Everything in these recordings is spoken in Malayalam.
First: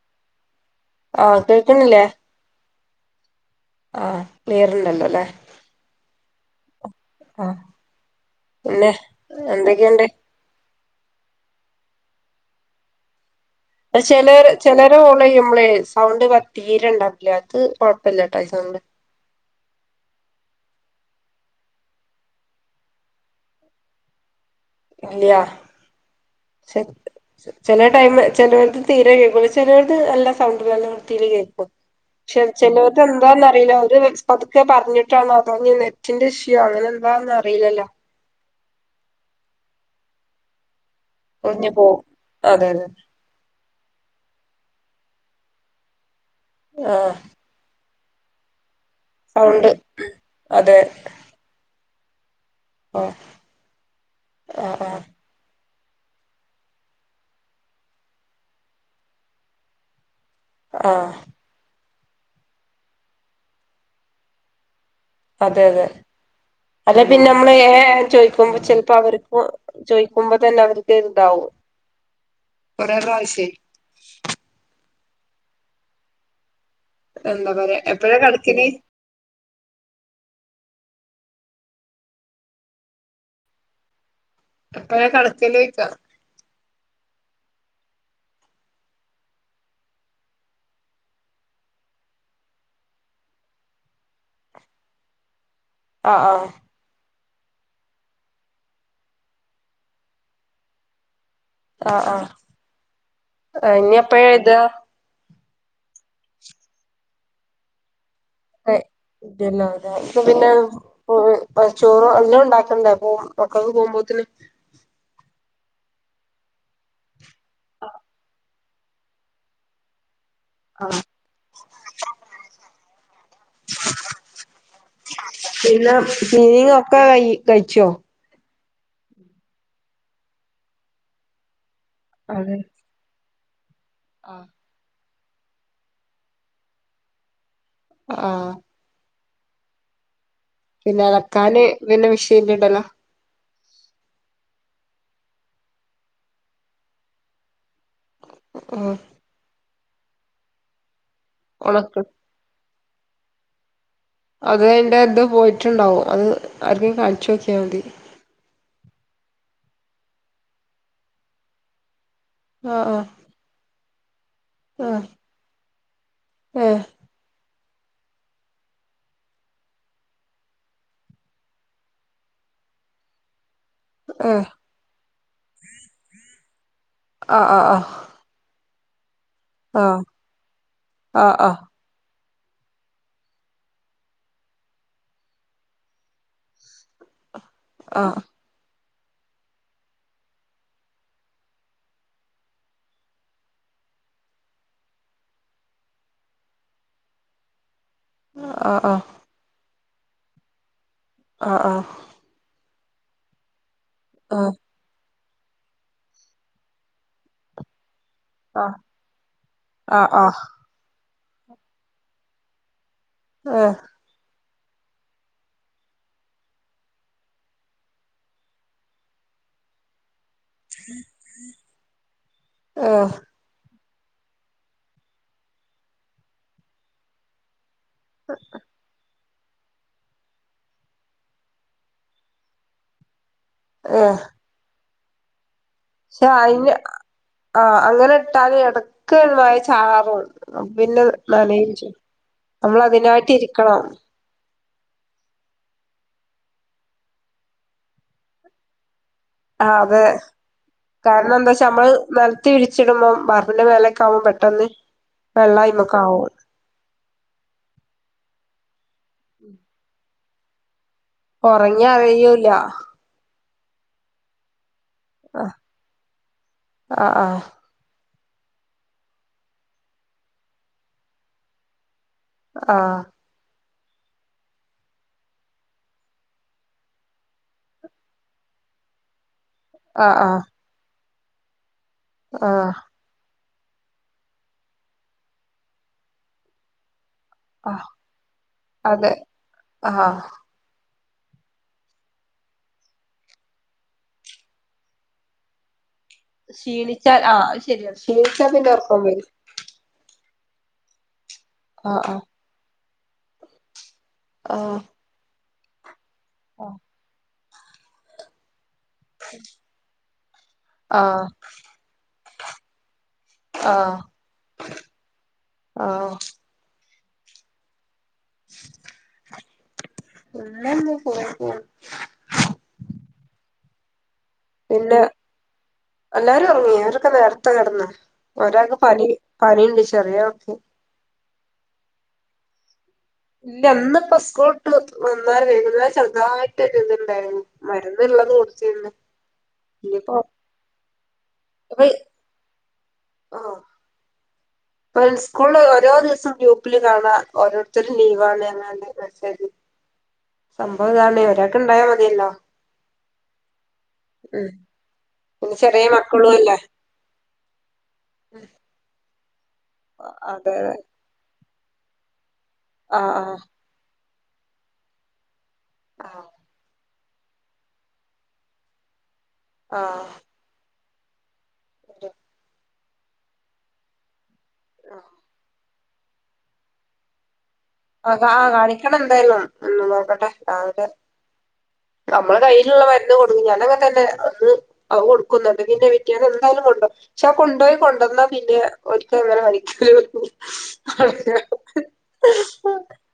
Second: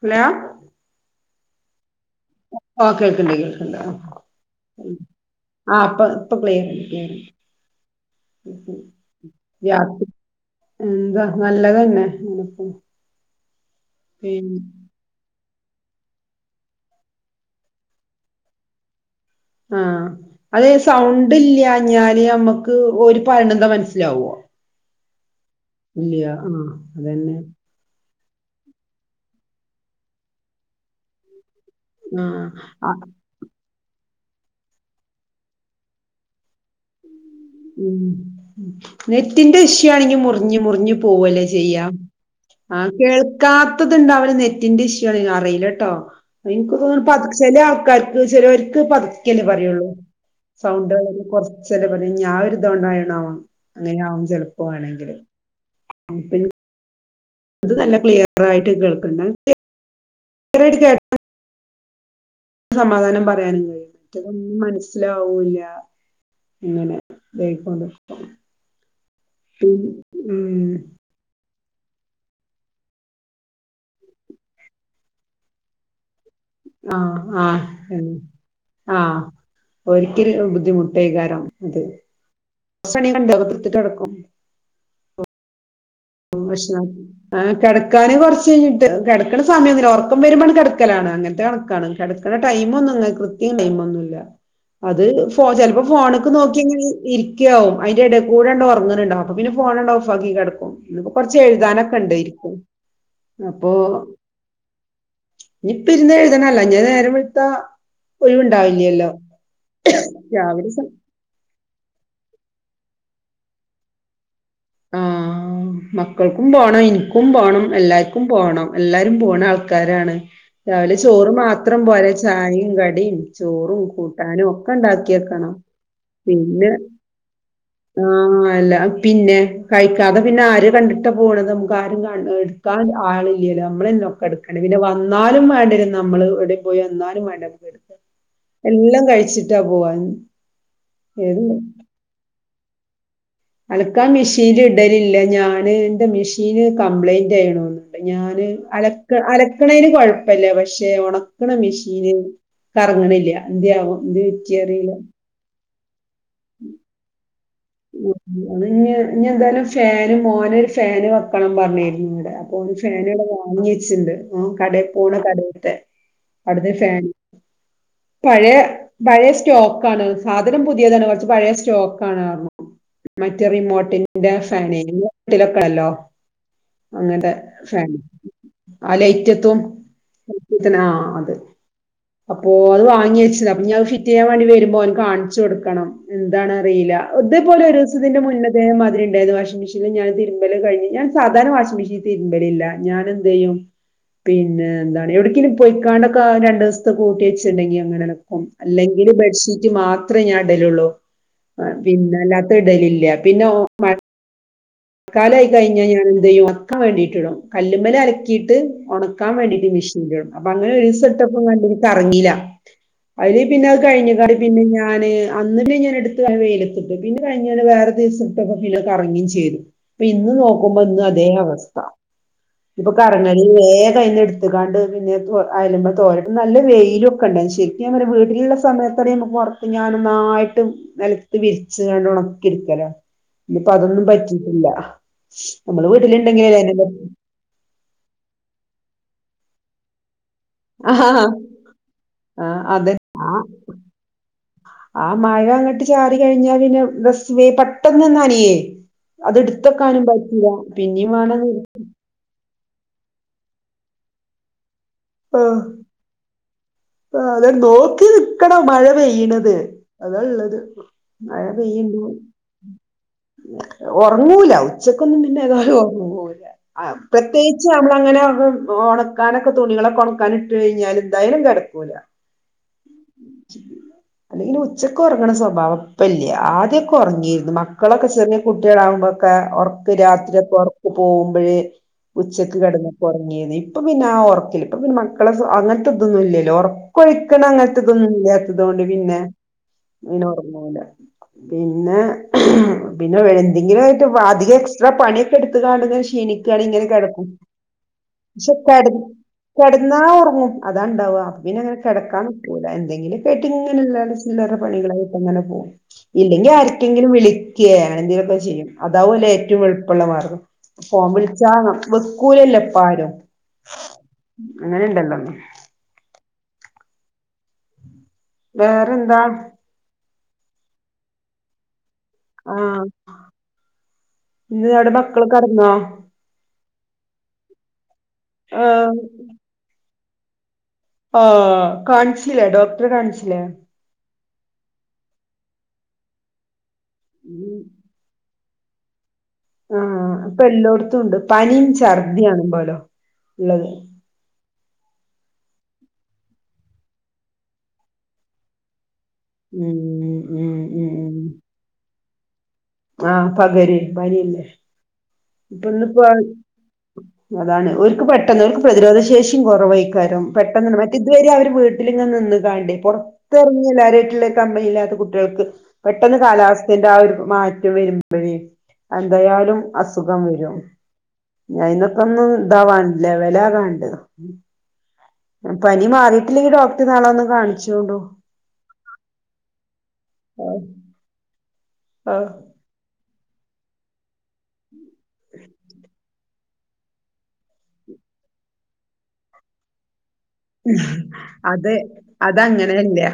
ഹലോ ആഹ് കേക്ക്ന്നില്ലേ ഓ കേൾക്ക്ണ്ട് കേൾക്ക്ണ്ട് ക്ലിയർ ഉണ്ടല്ലോ അല്ലേ ആഹ് അപ്പൊ ഇപ്പൊ ക്ലിയറ്ണ്ട് ക്ലിയറ്ണ്ട് ആഹ് [inaudible] പിന്നെ എന്തൊക്കെയുണ്ട് [unintelligible] എന്താ നല്ലതെന്നെ ഇങ്ങനെപ്പോണ് പക്ഷെലോര് ചെലോര് ഞാൻ കോളീയ്യുമ്പളേയ് സൗണ്ട് പറ്റ് തീരെ ഇണ്ടാവില്യ ഇത് കൊഴപ്പല്യാട്ടാ ഈസൗണ്ട് ആഹ് അതെ സൗണ്ട് ഇല്യാഞ്ഞാല് നമുക്ക് ഓല് പർണെന്താ മൻസ്സിലാവോ ഇല്യ ഇല്യാ ആഹ് അതെന്നെ ചെലെ ടൈമ് ചെലോരത് തീരെ കേൾക്കൂല ചിലോരത് നല്ല സൗണ്ടും നല്ല വൃത്തീല് കേൾക്കും ചെൽ ആ ചലോര്തെൻ അതാന്നറീല്ല ഒരു വെസ് പത്ക്കെ പർഞ്ഞിട്ടാണോ അതോഞ്ഞ് നെറ്റിന്റെ ഇഷ്യു അങ്ങനെ എന്താന്ന് അറിയില്ലല്ലോ ഉം ഉം നെറ്റിന്റെ ഇഷു ആണെങ്കി മുറിഞ്ഞ് മുറിഞ്ഞ് പോവെല്ലേ ഒടിഞ്ഞു ചെയ്യാ പോവും അതെ അതെ ആഹ് കേൾ കാത്ത ഇത് ഇണ്ടാവ്ണത് നെറ്റിന്റെ ഇഷ്യൂ ആണ് അറീലട്ടോ ഇൻകാെക്കെ ഇങ്ങനെ ആഹ് പത് ചെലെ ആൾക്കാർക്ക് ചെലോര്ക്ക് പത്ക്കെല്ലെ സൗണ്ട് പറയാെള്ളൂ അതെ സൗണ്ടേള്ങ്ങനെ കൊറ ച്ചെലെ പണിഞാ ആഒര് ആഹ് താണ്ടാേയണാവാെ അങ്ങനെയാവും ചെലപ്പാെ ആഹ് വേണെങ്കില് ആഹ് [unintelligible] ഇത് നല്ല ക്ലിയറായിട്ട് കേൾക്ക്ണ് ആഹ് സമാധാനം പറയാനും കഴിയും മറ്റതൊന്നും മനസ്സിലാവൂല്യ അല്ലെ പിന്നെ അമ്മള് ഏഹ് ഏഹ് ഏഹ് ചോയ്ക്കുമ്പൊ ചെൽപ്പൊ അവർക്കാെ പിൻ- ചോയ്ക്കുമ്പാെ തന്നെ ഉം അവർക്കൈന് ഇതാവും ഓരോരൊ ആവശ്യേ ആഹ് എന്താ ആഹ് പറയാ എൻ എപ്പഴാ കടക്കല് ആഹ് ഓൽക്കെര് ബുദ്ധിമുട്ടേകാരം ഇത് [unintelligible] എപ്പളാ കടക്കലാേയ്ക്കാ അതും പ്രശ്നാക്കി അങ്ങനെ കെടക്കാന് കാെറച്ച് കെയ്ഞ്ഞിട്ട് കിടക്കണ സമയൊന്നില്ല ഒറർക്കം വെരുമ്പണ്ട് കെട്ക്കലാണ് അങ്ങൻത്തെ കണക്കാണ് കെടക്ക്ണ ടൈമാെന്നും അങ്ങനെ കൃത്യം ടൈമാെന്നുല്യ അത് ഫോ ചെൽപം ഫോണക്ക് ആഹ് നോക്കി അങ്ങനെ ഇരിക്ക്യാവും ഐന്റെ എടെകൂടണ്ട് ഒറങ്ങ്ണ് ഇണ്ടാവും അപ്പാെ പിന്നെ ഫോണണ്ട് ഓഫാക്കി കെടക്കും ഇന്ന്പ്പൊ കൊറച്ച് എഴ്താനൊക്കെ ആഹ് ആഹ് ഇണ്ടേര്ക്കും അപ്പോ ആഹ് ഇനി എപ്പഴാ എഴുതാ ഇഞ്ഞ് ഇപ്പെര്ന്ന് എഴ്തണം അല്ലാഞാല് നേരം വെള്ത്താ ഒഴിവ്ണ്ടാവില്യല്ലോ രാവിലെ സമയം ഉം ഉം ആഹ് ചോറും എല്ലതും ഇണ്ടാക്കണ്ടെ അപ്പോം മക്കൾക്ക് പോവുമ്പോത്തിന് [inaudible] ഉം മക്കൾക്കും പോണം ഇനിക്കും പോണം എല്ലാര്ക്കും പോണം എല്ലാരും പോണ ആൾക്കാരാണ് രാവിലെ ചോറ് മാത്രം പോരേയ് ചായിം കടിം ചോറും കൂട്ടാനും ഒക്കെ ഇണ്ടാക്ക്യെക്കണം അം സീങ്ങ്ഒക്കെ കൈ കഴിച്ചോ ആഹ് അല്ലാപിന്നെ കഴിക്കാതെ പിന്നെ ആര് കണ്ട്ട്ടാ പോണത് നമുക്ക് ആരും കാണ് ഹ് അതെ ഇട്ക്കാ ആള് ഇല്യലോ ഇമ്മളെന്നെ ഒക്കെ ഇട്ക്കണേ പിന്നെ വന്നാലും വേണ്ടെരും നമ്മള് എവെടെ പോയി വന്നാലും വേണ്ടെ അപ്പുളും എട്ക്കാ ആഹ് എല്ലം കഴിച്ചിട്ടാ പോവാന് പിന്നെ അലക്കാന് പിന്നെ മിഷീൻല് ഇടലാ അലക്കാൻ മിഷീൻല് ഇടലില്ല ഞാന് ഇന്റെ മിഷീന് കംപ്ലൈന്റൈണു ഓന്ന്ണ് ഞാന് ഉം അലക്ക അലക്ക്ണൈന് കൊഴപ്പല്യ പക്ഷെ ഒണക്ക്ണ ഒണക്ക് മിഷീന് കറങ്ങ്ണ്ല്യ എൻന്ത്യെ ആവാെ എന്തേ വെറ്റിഅറീല്ല ട്ട് ഇണ്ടാവും അത് ആർക്കെങ്കിലും കാൺച്ചോക്കിയാ മതി അത് ഇഞ്ഞ് ഇഞ്ഞ് എന്തായാലും ഫാന് മോനാെരു ഫാന് വെക്കണം പർണീര്ന്നു ഇവടെ അ പോന് ആ ഫാന് ആ ഇവടെ വാങ്ങി വെച്ച്ണ്ട് ഓൻ ആ കടേക്ക്പോണ കടേത്തെ ഏ അവ്ട്ത്തെ ഫാന് പഴയ പഴയ സ്റ്റോക്ക ആണ് സാധനം പുതിയതാണ് കുറച്ച് പഴയ സ്റ്റോക്ക ആണ് പറ്ഞ്ഞു മറ്റ ഏ റിമോട്ടിന്റെ ഫാനനട്ടിലൊക്കണല്ലോ അങ്ങത്തെ ആ ആ ആ ഫാന് ആ അലൈറ്റത്തുംറ്റത്തിനാ ആ അത് ആ അപ്പോ അത് വാങ്ങിച്ച് അപ്പഞ്ഞത് ഫിറ്റയ്യാൻവേണ്ടിവരുമ്പോൾ ഓനക്ക് കാണിച്ചു കൊടുക്കണം. എന്താണ അറിയില്ല ഇതേപോലെ ഒരു ആ ആ ദിവസത്തിന്റെ മുന്ന അതേ മാതിരി ഉണ്ടരുന്നു വാഷിംഗ മെഷീനി ഞാൻ തിരുമ്പല കഴിഞ് ഞാൻ സാധരണ വാഷി് മെഷീൽ തിരുമ്പലില്ല ഞാന് എന്ത് ചെയും പിന്നെ എന്താണ് എവിടങ്കിലും പെയിക്കാണ്ടൊക്കെ രണ്ട് ദിവസത്തെ കൂട്ടി വെച്ചുണ്ടെങ്കി അങ്ങനെെ ആ ആ ആ അല്ലെങ്കിൽ ബെഡ്ഷീറ്റ് മാത്രമേ ഞാൻ ഇടലുള്ളൂ ആ ആ പിന്ന അല്ലാത്ത ഇടലില്ല പിന്നെ ഒ മഴ ആഹ ക്കാലായി കഴിഞ്ഞാൽ ഞാൻ എന്ത് ചെയ്യും ഒണക്കാ വേണ്ടിയിട്ടിടും കല്ലുമല അ ട്ട് ഉണക്കാൻ വേണ്ടിട്ട് ആ മെഷീനില ആ ആ ഉണ്ട് അപ്പൊ [unintelligible] ഒരീസട്ടപ്പം കറങ്ങില്ല അതില് ഏ പിന്നെ അത് കഴിഞ്ഞ കടി പിന്നെ ഞാന് അന്നല്ലേ ഞാന് എടുത്ത് വെയിലെത്തിട്ട് പിന്നെ കഴിഞ്ഞാല് വേറെ ദിവസംട്ടൊക്ക പിന്നെ കറങ്ങിം ചെയ്ത് ഇപ്പൊ ഇന്ന് നോക്കുമ്പോ ഇന്ന് അതേ അവസ്ഥ ഏ ഇപ്പൊ കറങ്ങ വേഗയ്ന്ന്ടു ത്ത്ക്കാണ്ട് പിന്നെ അയല്മതോരട്ട് നല്ല വെയിലും ഒക്കെ ഉണ്ട ശരിക്കു [unintelligible] വീട്ടിലുള്ള [unintelligible] പുറത്ത് അപ്പ ഞാനൊന്നായിട്ട് നിലത്ത് വിരിച്ച് കാണ്ട് ഉണക്കി ഇടുക്കലോ ഇനിയിപ്പ ഏ അതൊന്നും പറ്റി ഇല്ല നമ്മള് വീട്ടിലുണ്ടെങ്കിലെ ആഹ അങ്ങനെ ഇട്ടാല് എടക്ക് മഴചാറും ആ പിന്നെ നനിം ആ നമ്മൾ അതെ ആ അതിനായിട്ട് ഇരിക്കണം ആ മഴ അങ്ങോട്ട് ചാറി കഴിഞ്ഞാ പിന്നെ പെട്ടെന്ന് നനിയേ അത് ആ അതെ ഇട്ത്തക്കാനും പറ്റില്ല പിന്നിം കാരണം വേണം എന്താ വെച്ചാ നമ്മള് നിലത്തിരിച്ചിടുമ്പോം ബാർപ്പിന്റെ മേലക്ക ആവുമ്പോ പെട്ടെന്ന് വെള്ളായ്മക്കെ ആവും. ആ അതെ നോക്കി നിൽക്കണം മഴ പെയ്യണത് അതള്ളത് ഒറങ്ങി അറിയൂല്ല ഒറങ്ങൂല ഉച്ചക്കൊന്നും പിന്നെ ആ ഏതാലും ഒറങ്ങൂല ആ പ്രത്യേകി ഉച്ചാവുമ്പളങ്ങനെ ഒണക്കാനൊക്കെ തുണികളൊക്കെ ഒണക്കാനിട്ട് കഴിഞ്ഞാൽ എന്തായാലും കെടക്കൂല ആഹ ഉം ചെയ്യൂല അല്ലെങ്കിൽ ഉച്ചക്ക് ഒറങ്ങ്ണ സ്വഭാവം പ്പ ഇല്ല ആദ്യക്കെ ഒറങ്ങിക്ക്ണ് മക്കളൊക്കെ ചെറ കുട്ടികളാവുമ്പോക്കെ ഒറക്ക് ആഹ് രാത്രി ആഹ് ഒക്കെ ഒറക്ക് പോകുമ്പോഴ് ഉച്ചക്ക് ആഹ് കിടന്ന് ഒറങ്ങീനി ഇപ്പ പിന്നെ ആ ഒറക്ക്ല്ലാട്ടോ ഇപ്പ പിന്നെ മക്കള് അങ്ങനത്തെ ഇതെന്നു ഇല്ലല്ലോ ഒ കൊഴിക്കണ അങ്ങന് ആഹ് ത്തതൊന്നുംല്ലാത്തത് കൊണ്ട് അതെ പിന്നെ ആഹ് ഇങ്ങനെ ഓറ്ങ്ങൂല പിന്നെ പിന്നെ എന്തെങ്കിലും ആയിട്ട് അധികം എക്സ്ട്രാ പണിയൊക്കെ എടുത്ത കാണ്ട് ങ്ങനെ ക്ഷി ക്ഷീണിക്കാണ് ഇങ്ങനെ ക്ഷീണിച്ചാൽ കിടക്കും ആഹ് അത് ശരിയാണ് ക്ഷീണിച്ചാ പക്ഷെ പിന്നെ കെട ഒറക്കം വരും കെടന്ന ഓർങ്ങും അതാ ഉണ്ടാവാ പിന്നെ അങ്ങനെ ആഹ് കെടക്കാൻ നിക്കൂല എന്തെങ്കിലും ആയ്ട്ടിങ്ങനെ ചില്ലറ ആഹ് പണികളായിട്ട്ങ്ങനെ പോവും. ഇല്ലെങ്കി ആർക്കെങ്കിലും വിളിക്ക അങ്ങനെന്തെങ്കിലുക്കെ ചെയ്യും. അതാവുല്ലേ ഏറ്റവും എളുപ്പമുള്ള മാർഗം. ഫോൺ ആഹ് വിളിച്ചാ വെക്കൂലല്ലോ ഇപ്പാരും ആഹ് അങ്ങനെ ഇണ്ടല്ലോ. ആ വേറെന്താ? പിന്നങ്ങ് പോയി പോ ആഹ ഇല്ല. കെടന്നോ എല്ലാരും ഒറങ്ങി ആവരൊക്കെ നേരത്തെ കെടന്ന്. ഒരാൾക്ക് ആഹ് പനി പനിയുണ്ട്. ചെറിയാള്ക്ക് ആ കാണിച്ചില്ലേ ഡോക്ടറേ കാണിച്ചില്ലേ? ഇല്ല ഇന്നിപ്പ സ്കൂൾ വിട്ട് വന്നാരെ വൈകുന്നേരം ചെറുതായിട്ട് ഇത് ണ്ട് ഉം [unintelligible] ആഹ ഇനിയിപ്പോ ഇപ്പൊ എല്ലോയിടത്തും ഉണ്ട്. പനിയും ഇപ്പ ഛർദിയും ആണുള്ളത്. ഇപ്പോ സ്കൂളില് ഓരോ ദിവസം ഗ്രൂപ്പില് കാണാം ഓരോരുത്തരും ലീവാണ് എന്നു മ് മ് ഉം സംഭവം ഉം ഇതാണേ ഒരാൾക്ക് ഉണ്ടായാ മതിയല്ലോ. ആ പകരും പനിയല്ലേ. ഉം പിന്നെ ഇപ്പൊ ചെറിയ ഇന്നിപ്പോ മക്കളും അല്ലേ അതാണ് ഓര്ക്ക് പെട്ടെന്ന് ഓര്ക്ക് പ്രതിരോധ ശേഷിയും കുറവായി. [unintelligible] അതെ അതെ പെട്ടെന്നമ്മടെ ഇതുവരെ അവര് വീട്ടിലിങ്ങനേ നിന്ന് കാണ്ടേ പൊറത്ത് ആഹ് ഇറങ്ങിയെല്ലാരായിട്ടുള്ള അമ്മയില്ലാത്ത കുട്ടികൾക്ക് പെട്ടെന്ന് ആഹ് കാലാവസ്ഥന്റെ ആ ഒരു മാറ്റം വരുമ്പം [unintelligible] എന്തായാലും ആഹ് അസുഖം വരും ഞാൻ ഇന്നൊക്കെ ഒന്നും ഇതാവാനില്ല വെലകാണ്ട് ആഹ് പനി മാറിയിട്ടില്ലെങ്കി ഡോക്ടറെ നാളെ ഒന്ന് കാണിച്ചു ആ കാ കാണിക്കണം എന്തായാലും. ഒന്ന് നോക്കട്ടെ ആഹ് കാണിക്കാം ആഹ് നമ്മള് കൈ വീട്ടിലൊള്ള മരുന്ന് കൊടുക്കും ഞാനങ്ങനെ തന്നെ അന്ന് കൊടുക്കുന്നു പിറ്റേന്ന് എന്തായാലും കൊണ്ടോവും. പക്ഷെ കൊണ്ടുപോയി കൊണ്ടുവന്നാ പിന്നെ ഒരിക്കും അങ്ങനെ പനിക്കും അതേ. അത് അതങ്ങനെതന്നെയാ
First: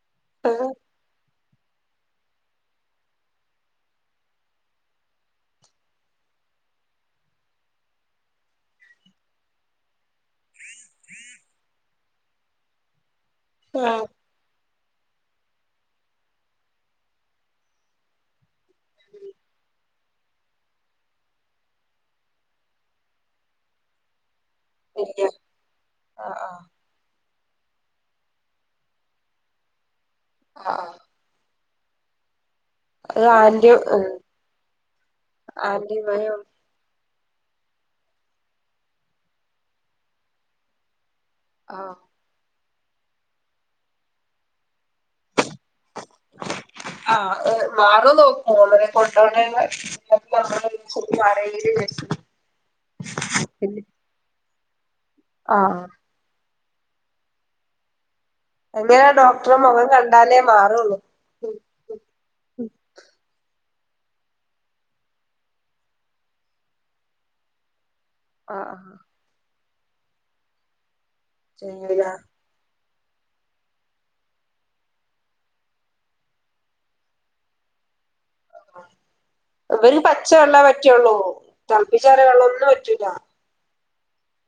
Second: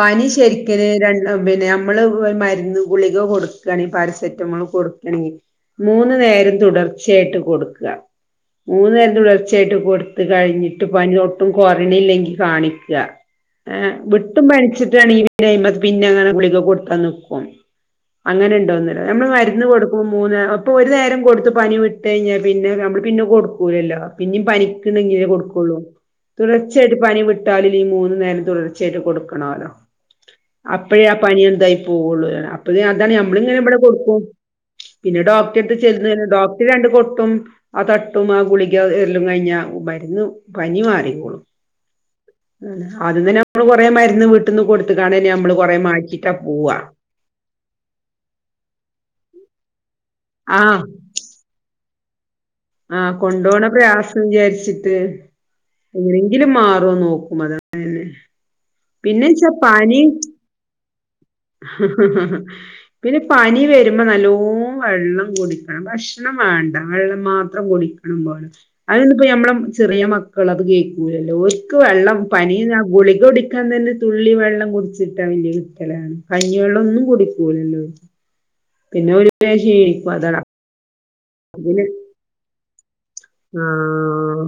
പനി ശരിക്കന് രണ്ട് പിന്നെ നമ്മള് മരുന്ന് ഗുളിക കൊടുക്കയാണെങ്കിൽ പാരസെറ്റമോള് കൊടുക്കയാണെങ്കിൽ മൂന്ന്‌ നേരം തുടർച്ചയായിട്ട് കൊടുക്കുക. മൂന്നു നേരം തുടർച്ചയായിട്ട് കൊടുത്ത് കഴിഞ്ഞിട്ട് പനി ഒട്ടും ഒട്ടും കൊറഞ്ഞില്ലെങ്കിൽ കാണിക്കുക. എ എന്നിട്ടും പനിച്ചിട്ടാണങ്കി പിന്നെ അതിന്മേ പിന്നെങ്ങനെ ഗുളികാ കൊടുത്താ നിക്കും. അങ്ങനെ ഉണ്ടോന്നല്ലേ നമ്മള് മരുന്ന് കൊടുക്കുമ്പോ മൂന്നു നേരം അപ്പൊ ഒരു നേരം കൊടുത്ത് പനി വിട്ട് കഴിഞ്ഞ പിന്നെ നമ്മള് പിന്നെ കൊടുക്കൂലല്ലോ. പിന്നും ഇല്ല പനിക്ക്ണ്ടെങ്കിലെ ആഹ് ആഹ് കൊടുക്കുള്ളൂ. ആഹ് തുടർച്ചയായിട്ട് പനി വിട്ടാലും ഈ മൂന്ന് നേരം തുടർച്ചയായിട്ട് കൊടുക്കണോല്ലോ. ആഹ് അപ്പഴേ ആ പനിയെന്തായി പോവുള്ളൂന്ന്‌. അപ്പ അതാണ് അത് നമ്മളങ്ങനെ ആന്റി ഇവിടെ ഉം കൊടുക്കും. പിന്നെ ഡോക്ടർടടുത്തു ആന്റിബയോട്ടിക് ചെല്ലുന്ന രണ്ട് കൊട്ടും ആ തട്ടും ആ ഗുളിക എല്ലാം കഴിഞ്ഞ മരുന്ന് പനി മാറി. [unintelligible] ആഹ് ആദ്യം തന്നെ നമ്മള് കൊറേ മരുന്ന് വീട്ടിന്ന് കൊടുത്തക്കാണ നമ്മള് കൊറേ മാറ്റിട്ടാ പോവാ. ആ മാറുന്ന്‌ നോക്കും. അന്നരെ കൊണ്ടോണ ആഹ് [unintelligible] ആ കൊണ്ടപോണ പ്രയാസം വിചാരിച്ചിട്ട്. ആഹ് എങ്ങനെങ്കിലും മാറുമോന്ന്‌ നോക്കും. അതാ ഉം അങ്ങനെ ഡോക്ടറെ മുഖം കണ്ടാലേ മാറുള്ളൂ ആ പിന്നെ പനി വരുമ്പോ നല്ലോ വെള്ളം കുടിക്കണം ഭക്ഷണം വേണ്ട വെള്ളം മാത്രം കുടിക്കണം കാണ ആഹ് ആഹ് അതിന്നപ്പോ ഞമ്മളെ ചെറിയ മക്കൾ അത് കേൾക്കൂലല്ലോ ഒക്ക് ചെയ്യൂല വെള്ളം പനിയ ഗുളിക കുടിക്കാൻ തന്നെ തുള്ളി വെള്ളം കുടിച്ചിട്ടാ വല വിത്തലാണ് കഴിഞ്ഞ വെള്ളം ഒന്നും കുടിക്കൂലല്ലോ പിന്നെ വേം ഇന് ക്ഷീണിക്കും പച്ച അതാണ് അപ്പൊ വെള്ള പറ്റുവുള്ളൂ പിന്നെ തളപ്പിച്ചാറിയ വെള്ളമൊന്നും പറ്റൂല ആഹ്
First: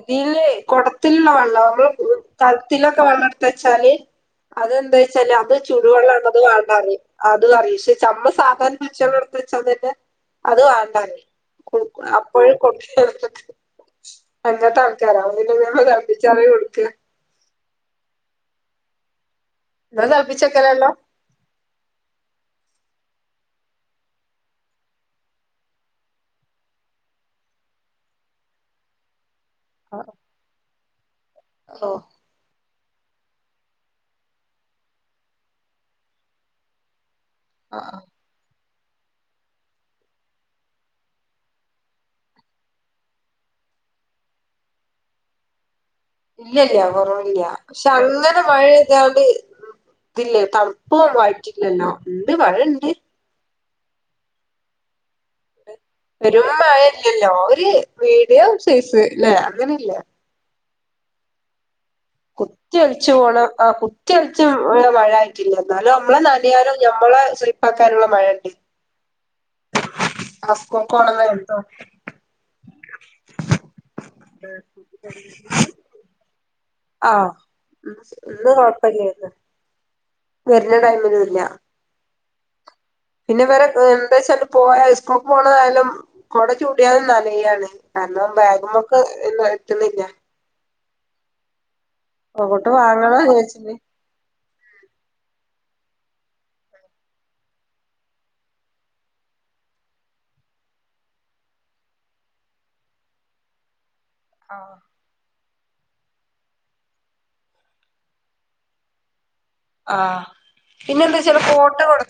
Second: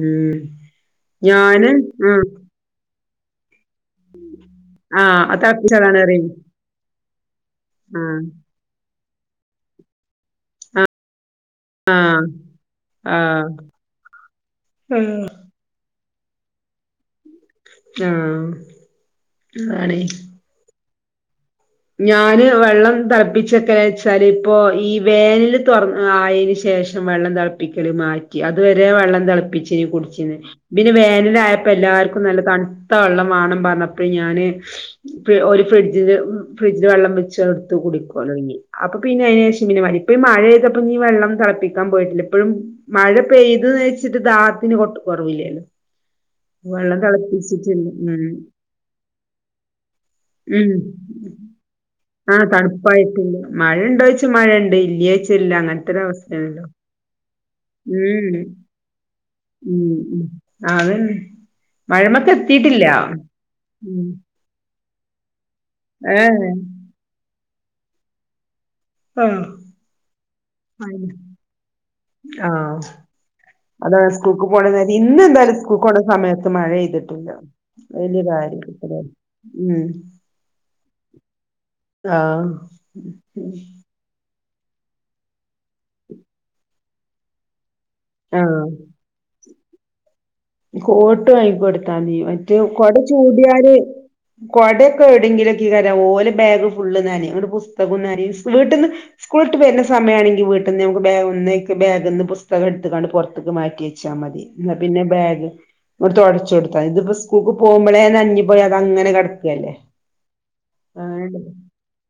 ഉം കുടത്തിലുള്ള ഞാന് വെള്ളമാ ആഹ് കലത്തിലൊക്കെ വെള്ളം എടുത്ത വച്ചാല് അതെന്താ ആഹ് വച്ചാല് അത് തിളപ്പിച്ചതാണ് പറയും ചുടുവെള്ളംണത് വേണ്ട അറിയും. അതും അറിയ പക്ഷെ ആഹ് ചമ്മൾ സാധാരണ പച്ചകള എടുത്ത് വെച്ചാ തന്നെ അത് വേണ്ട അറ കൊടു ആഹ് അപ്പോഴ കൊട്ട ആഹ് എങ്ങനത്തെ ആൾക്കാര് തളപ്പിച്ചാറി കൊടുക്ക ആഹ് അണ വിച്ചക്കരല്ലോ- ഞാന് വെള്ളം തിളപ്പിച്ചക്കെ വെച്ചാല് ഇപ്പോ ഈ വേനൽ തുറന്ന ആയതിനന് ശേഷം- വെള്ളം തിളപ്പിക്കല് മാറ്റി അതു വരെ വെള്ളം തളപ്പ പിന്നെ വേനൽയപ്പോ ഓഹ് എല്ലാവർക്കും- നല്ല തണുത്ത വെള്ളം വേണം പറഞ്ഞപ്പോ ഞാന് ഒരു ഫ്രിഡ്ജില്- ഫ്രിഡ്ജിൽ വെള്ളം വച്ച് എടുത്ത് ആഹ് ആഹ് കുടിക്കും- അപ്പൊ പിന്നെ അതിനന് ശേഷം ഇപ്പൊ ഈ മഴെയ്തപ്പോ നീ വെള്ളം തളപ്പിക്കാൻ പോയിട്ടില്ല ഇപ്പഴും- മഴ പെയ്ത്ന്ന് വെച്ചിട്ട് ദാത്തിന് കൊ കുറവില്ലല്ലോ- ഇല്ലല്ല വെള്ളം കൊറവില്ല തിളപ്പിച്ചിട്ടില്ല പക്ഷെ അങ്ങനെ മഴയ എതാണ്ട്- ഇതില്ലേ തണുപ്പ വായിറ്റില്ലല്ലോ? ആഹ് തണുപ്പായിട്ടില്ല മഴ ഇണ്ട ചഴച്ചച്ച് മഴയുണ്ട് ഇല്ലിയച്ചല്ല അങ്ങനെ എത്ര പെരും അവസ്ഥയല്ലോ മഴല്ലല്ലോ ഒരു ഉം മീഡിയം സൈസ് ല്ലേ അങ്ങനെല്ലേ ഉം. അത മഴമൊക്കെ എത്തിട്ടില്ല- കുത്തിയൊലിച്ചു പോണ ആഹ് കുത്തിയൊലിച്ച് മഴ ആയിട്ടില്ല എന്നാലും നമ്മളെ നനിയാലും മ്മളെ ശുല്പ്പാക്കാനുള്ള മഴ ഉണ്ട്. ആഹ് ആസ്കോ കോണല്ല എന്തോ ആഹ് [unintelligible] അത സ്കൂൾക്ക് പോണ നേരം ഇന്ന എന്തായാലും സ്കൂൾക്ക് പോണ സമയത്ത് ആഹ് മഴെയ്തിട്ടില്ലോ- വലിയ കാര്യം ഉം. വരുന്ന ടൈമിൽ ഇല്ല- ആഹ് പിന്നെ വേറെ എന്താ വെച്ചാലും പോയ സ്കൂൾക്ക് പോണതായാലും കുട ചൂടിയാലും നനയാണ് കാരണം ബാഗ് ആഹ് ഒക്കെ എട്ടുന്നില്ല- കോട്ട് വാങ്ങിക്ക കൊടുത്താ നീ മറ്റേ അങ്ങോട്ട് കൊട വാങ്ങണ വിചാരിച്ചിന് ചൂടിയാര്- കൊടയൊക്കെ എവിടെെങ്കിലൊക്കീ ക ഓലെ ബാഗ് ഫുള് നനയും അങ്ങ പുസ്തകം വീട്ടിൽന്ന് സ്കൂള് വിട്ട് വരുന്ന സമയയാണെങ്കിൽ വീട്ടിൽ നിന്ന് നമുക്ക് ഒ ബാഗന്ന് പുസ്തകം എടുത്ത് കണ്ട് പുറത്തേക്ക് മാറ്റിേ വച്ചാൽ മതി പിന്നെ ബാഗ് തുടച്ചു കൊടുത്ത ഇതിപ്പോ സ്കൂൾക്ക് പോകുമ്പോളേ നഞ്ഞി പോയി അത് അങ്ങനെ കിടക്കുകയല്ലേ- ആഹ് പിന്നെ എന്താച്ച കോട്ട് കൊടു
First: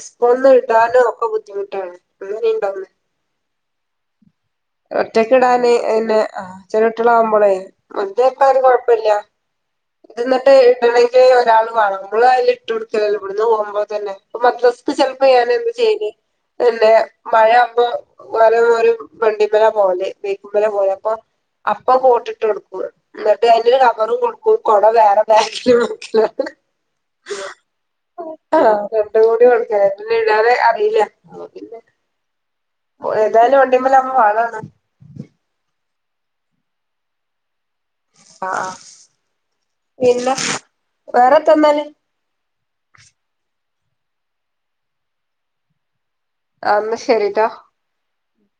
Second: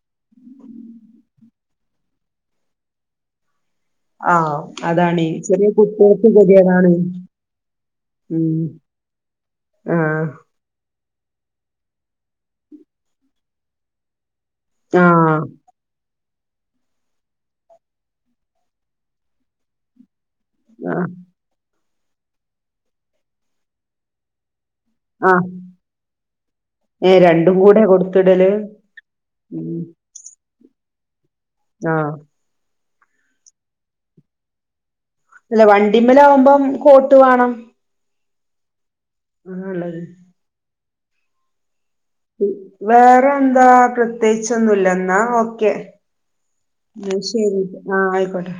ഉസ്കൂൾ വിടാനും ബുദ്ധിമുട്ടാണ് അണ്ടോന്ന് ആഹ് അതാണ് ഒറ്റക്ക് ചെറിയ ഇടാന് പിന്നെ കുട്ടികൾക്ക് ആഹ് ചെറിയ വലിയതാണ് കുട്ടികളാവുമ്പോളേ വല്യ ഉം. ആഹ് എന്നിട്ട് ഇടണമെങ്കിൽ ഒരാൾ വേണം നമ്മൾ അതില് ഇട്ട് കൊടുക്കല്ലേ ഇവിന്ന് പോകുമ്പോ തന്നെ ഇപ്പൊ മദ്രസ്ക്- ചിലപ്പോ ആഹ് ഞാന എന്താ ചെയ്യല് പിന്നെ മഴയാുമ്പോ വേറെ ഒരു വണ്ടിമല പോവൽ ബൈക്ക് മ്മലാണ് പോവൽ ആഹ് അപ്പൊ- അപ്പ കോട്ടിട്ട് കൊടുക്കുവ എന്നിട്ട് അതില് കവറും കൊ കൊട വേറെ ആഹ് ബാഗിൽ നോക്കലാണ്- ഏഹ് രണ്ടും കൂടെ കൊടുത്തിടല് ഇട്ട കൂടി കൊടുക്ക ഉം ഇടാതെ അറിയില്ല- ആഹ് ഏതയാലും വണ്ടിമ്മൽ ആവുമ്പോൾ പകമാണ്- അല്ല വണ്ടിമ്മൽ ആകുമ്പം കോട്ട് വേണം. ആഹ് ആഹ് ആള്ളത് പിന്നെ വേറെത്തന്നല്? വേറെ എന്താ പ്രത്യേകിച്ചൊന്നുംല്ല എന്നാ ഓക്കെ. ആഹ് എന്നാ അഹ് ശരിട്ടോ ശരി ആഹ് അയ്ക്കോട്ടെ